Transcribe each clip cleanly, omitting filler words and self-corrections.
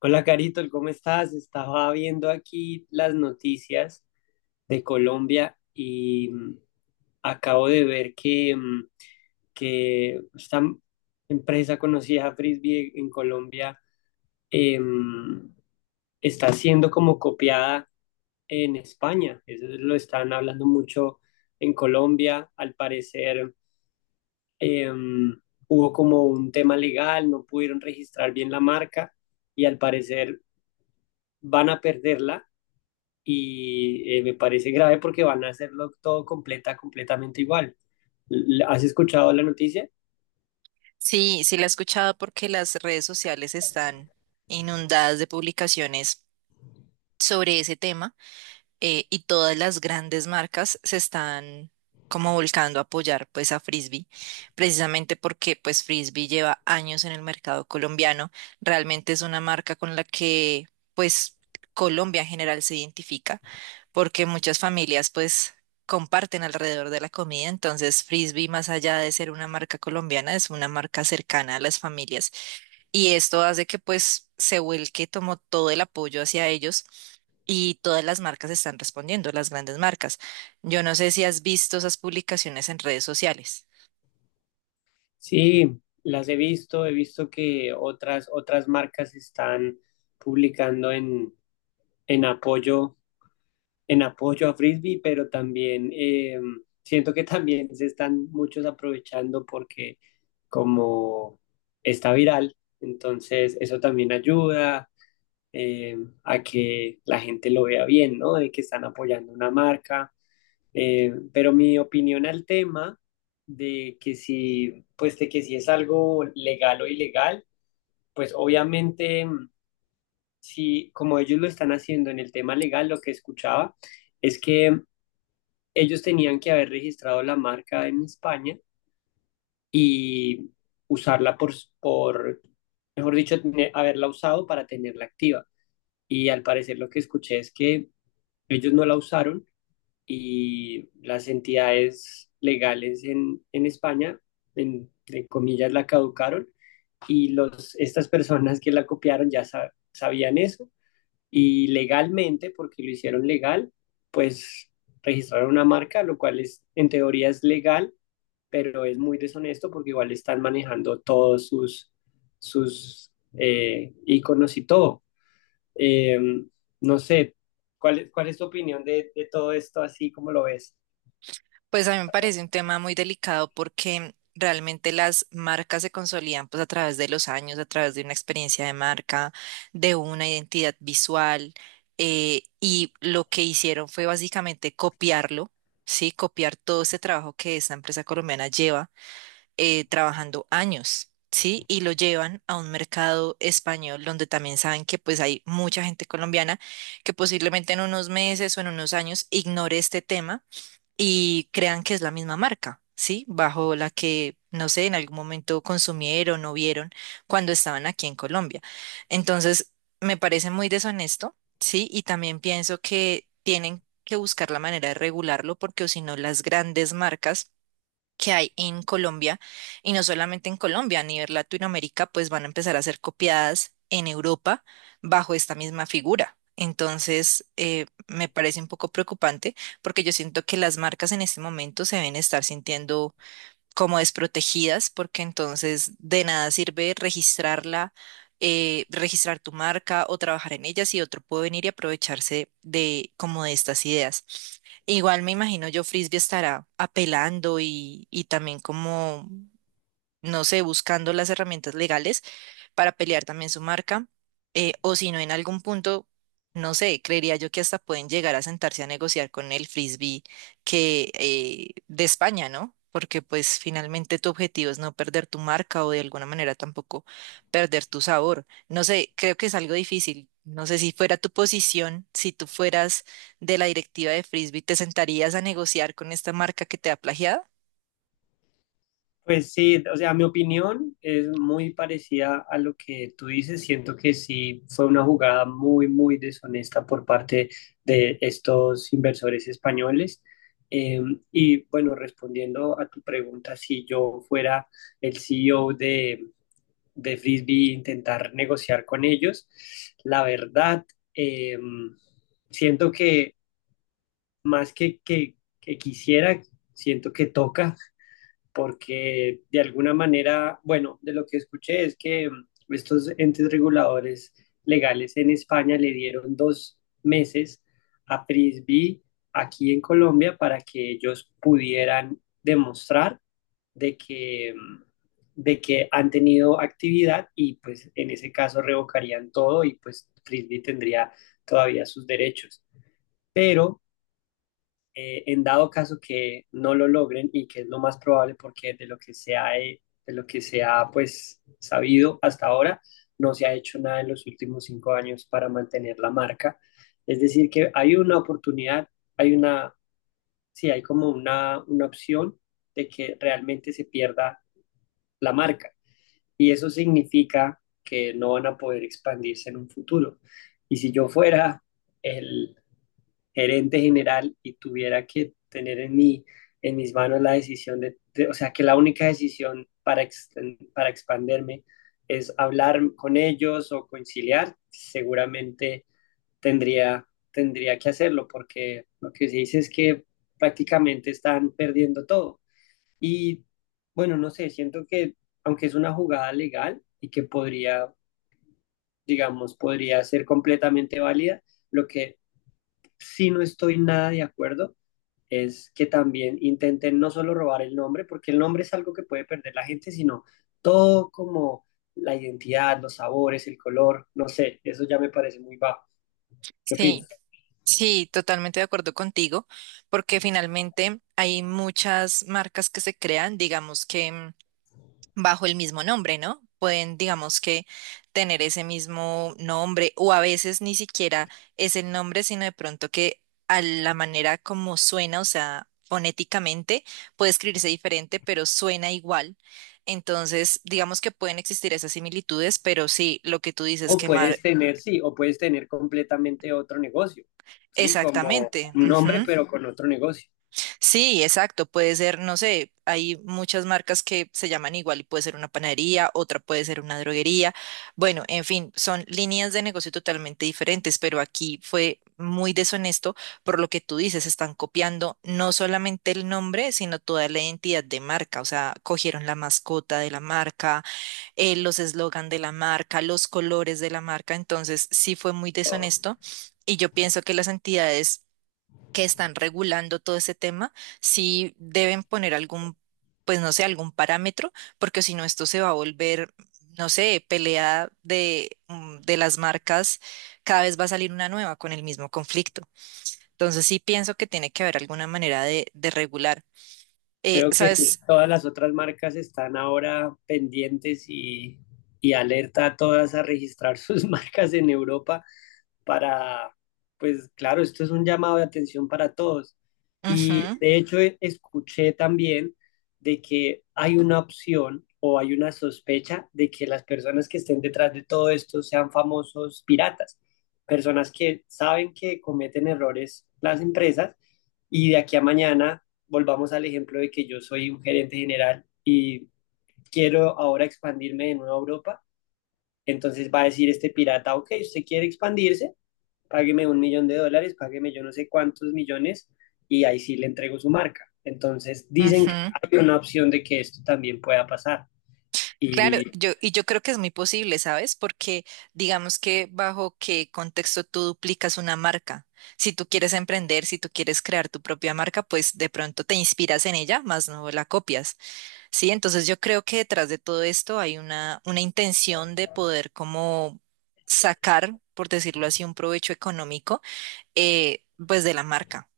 Hola Carito, ¿cómo estás? Estaba viendo aquí las noticias de Colombia y acabo de ver que que esta empresa conocida Frisbee en Colombia, em, está siendo como copiada en España. Eso lo están hablando mucho en Colombia. Al parecer em, hubo como un tema legal, no pudieron registrar bien la marca y al parecer van a perderla y me parece grave porque van a hacerlo todo completamente igual. ¿Has escuchado la noticia? Sí, sí la he escuchado porque las redes sociales están inundadas de publicaciones sobre ese tema. Y todas las grandes marcas se están como volcando a apoyar, pues, a Frisbee, precisamente porque pues Frisbee lleva años en el mercado colombiano. Realmente es una marca con la que pues Colombia en general se identifica, porque muchas familias pues comparten alrededor de la comida. Entonces Frisbee, más allá de ser una marca colombiana, es una marca cercana a las familias, y esto hace que pues Seúl, que tomó todo el apoyo hacia ellos, y todas las marcas están respondiendo, las grandes marcas. Yo no sé si has visto esas publicaciones en redes sociales. Sí, las he visto que otras marcas están publicando en apoyo, en apoyo a Frisbee, pero también siento que también se están muchos aprovechando porque como está viral, entonces eso también ayuda, eh, a que la gente lo vea bien, ¿no? De que están apoyando una marca. Pero mi opinión al tema de que si, pues de que si es algo legal o ilegal, pues obviamente, si como ellos lo están haciendo en el tema legal, lo que escuchaba es que ellos tenían que haber registrado la marca en España y usarla por mejor dicho, haberla usado para tenerla activa. Y al parecer lo que escuché es que ellos no la usaron y las entidades legales en España, entre comillas, la caducaron y estas personas que la copiaron ya sabían eso y legalmente, porque lo hicieron legal, pues registraron una marca, lo cual es, en teoría es legal, pero es muy deshonesto porque igual están manejando todos sus iconos y todo. Eh, no sé, ¿cuál es tu opinión de todo esto así como lo ves? Pues a mí me parece un tema muy delicado porque realmente las marcas se consolidan pues a través de los años, a través de una experiencia de marca, de una identidad visual. Y lo que hicieron fue básicamente copiarlo, ¿sí? Copiar todo ese trabajo que esta empresa colombiana lleva trabajando años, ¿sí? Y lo llevan a un mercado español donde también saben que pues hay mucha gente colombiana que posiblemente en unos meses o en unos años ignore este tema y crean que es la misma marca, ¿sí? Bajo la que, no sé, en algún momento consumieron o vieron cuando estaban aquí en Colombia. Entonces, me parece muy deshonesto, ¿sí? Y también pienso que tienen que buscar la manera de regularlo, porque o si no las grandes marcas que hay en Colombia, y no solamente en Colombia, a nivel Latinoamérica, pues van a empezar a ser copiadas en Europa bajo esta misma figura. Entonces, me parece un poco preocupante, porque yo siento que las marcas en este momento se deben estar sintiendo como desprotegidas, porque entonces de nada sirve registrarla, registrar tu marca o trabajar en ella si otro puede venir y aprovecharse de como de estas ideas. Igual me imagino, yo Frisbee estará apelando y también como, no sé, buscando las herramientas legales para pelear también su marca, o si no, en algún punto, no sé, creería yo que hasta pueden llegar a sentarse a negociar con el frisbee que, de España, ¿no? Porque pues finalmente tu objetivo es no perder tu marca o de alguna manera tampoco perder tu sabor. No sé, creo que es algo difícil. No sé si fuera tu posición, si tú fueras de la directiva de frisbee, ¿te sentarías a negociar con esta marca que te ha plagiado? Pues sí, o sea, mi opinión es muy parecida a lo que tú dices. Siento que sí fue una jugada muy deshonesta por parte de estos inversores españoles. Eh, y bueno, respondiendo a tu pregunta, si yo fuera el CEO de Frisbee, intentar negociar con ellos, la verdad, eh, siento que más que quisiera, siento que toca, porque de alguna manera, bueno, de lo que escuché es que estos entes reguladores legales en España le dieron dos meses a Prisby aquí en Colombia para que ellos pudieran demostrar de que, mm, de que han tenido actividad y pues en ese caso revocarían todo y pues Frisbee tendría todavía sus derechos. Pero en dado caso que no lo logren y que es lo más probable porque de lo que de lo que se ha pues sabido hasta ahora, no se ha hecho nada en los últimos cinco años para mantener la marca. Es decir, que hay una oportunidad, hay una, sí, hay como una opción de que realmente se pierda la marca y eso significa que no van a poder expandirse en un futuro. Y si yo fuera el, gerente general y tuviera que tener en en mis manos la decisión de o sea, que la única decisión para expanderme es hablar con ellos o conciliar, seguramente tendría, tendría que hacerlo porque lo que se dice es que prácticamente están perdiendo todo. Y bueno, no sé, siento que aunque es una jugada legal y que podría, digamos, podría ser completamente válida, lo que sí no estoy nada de acuerdo es que también intenten no solo robar el nombre, porque el nombre es algo que puede perder la gente, sino todo como la identidad, los sabores, el color, no sé, eso ya me parece muy bajo. ¿Qué Sí. opinas? Sí, totalmente de acuerdo contigo, porque finalmente hay muchas marcas que se crean, digamos que, mm, bajo el mismo nombre, ¿no? Pueden, digamos que, tener ese mismo nombre, o a veces ni siquiera es el nombre, sino de pronto que a la manera como suena, o sea, fonéticamente, puede escribirse diferente, pero suena igual. Entonces, digamos que pueden existir esas similitudes, pero sí, lo que tú dices, O quemar, puedes tener, sí, o puedes tener completamente otro negocio, ¿sí? Como exactamente. un nombre, Ujú. pero con otro negocio. Sí, exacto. Puede ser, no sé, hay muchas marcas que se llaman igual y puede ser una panadería, otra puede ser una droguería. Bueno, en fin, son líneas de negocio totalmente diferentes, pero aquí fue muy deshonesto. Por lo que tú dices, están copiando no solamente el nombre, sino toda la identidad de marca. O sea, cogieron la mascota de la marca, los eslogan de la marca, los colores de la marca. Entonces, sí fue muy Oh, deshonesto. Y yo pienso que las entidades que están regulando todo ese tema sí deben poner algún, pues no sé, algún parámetro, porque si no esto se va a volver, no sé, pelea de, mm, de las marcas, cada vez va a salir una nueva con el mismo conflicto. Entonces sí pienso que tiene que haber alguna manera de regular. Creo que ¿Sabes? todas las otras marcas están ahora pendientes y alerta a todas a registrar sus marcas en Europa para, pues claro, esto es un llamado de atención para todos. Y Ujú, de hecho escuché también de que hay una opción o hay una sospecha de que las personas que estén detrás de todo esto sean famosos piratas, personas que saben que cometen errores las empresas y de aquí a mañana volvamos al ejemplo de que yo soy un gerente general y quiero ahora expandirme de nuevo a Europa. Entonces va a decir este pirata, ok, usted quiere expandirse, págueme un millón de dólares, págueme yo no sé cuántos millones y ahí sí le entrego su marca. Entonces dicen que ujú. hay una opción de que esto también pueda pasar Claro, y yo, y yo creo que es muy posible, ¿sabes? Porque digamos que bajo qué contexto tú duplicas una marca. Si tú quieres emprender, si tú quieres crear tu propia marca, pues de pronto te inspiras en ella, más no la copias, ¿sí? Entonces yo creo que detrás de todo esto hay una intención de poder como sacar, por decirlo así, un provecho económico, pues de la marca.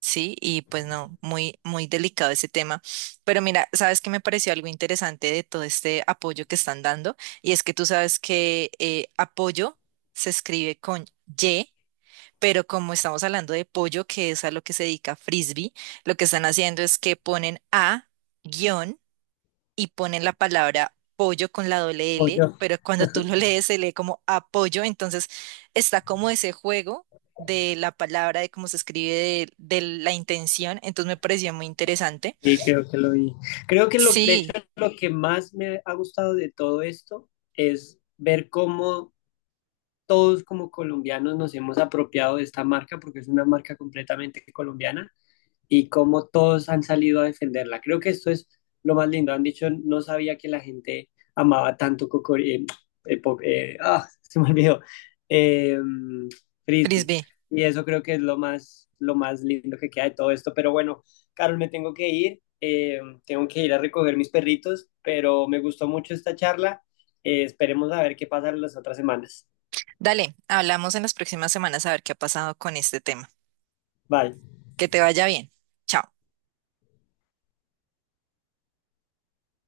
Sí, y pues no, muy, muy delicado ese tema. Pero mira, sabes que me pareció algo interesante de todo este apoyo que están dando, y es que tú sabes que apoyo se escribe con Y, pero como estamos hablando de pollo, que es a lo que se dedica Frisbee, lo que están haciendo es que ponen a guión y ponen la palabra pollo con la doble o L, yo pero cuando tú lo lees se lee como apoyo. Entonces está como ese juego de la palabra, de cómo se escribe, de la intención. Entonces me pareció muy interesante. y creo que lo vi. Creo que lo, de hecho Sí, lo que más me ha gustado de todo esto es ver cómo todos como colombianos nos hemos apropiado de esta marca porque es una marca completamente colombiana y cómo todos han salido a defenderla. Creo que esto es lo más lindo. Han dicho, no sabía que la gente amaba tanto Cocori. Se me olvidó. Eh, Frisbee. Frisbee, Y eso creo que es lo más lindo que queda de todo esto. Pero bueno, Carol, me tengo que ir. Tengo que ir a recoger mis perritos, pero me gustó mucho esta charla. Esperemos a ver qué pasa las otras semanas. dale, hablamos en las próximas semanas a ver qué ha pasado con este tema. Bye. Que te vaya bien. Chao.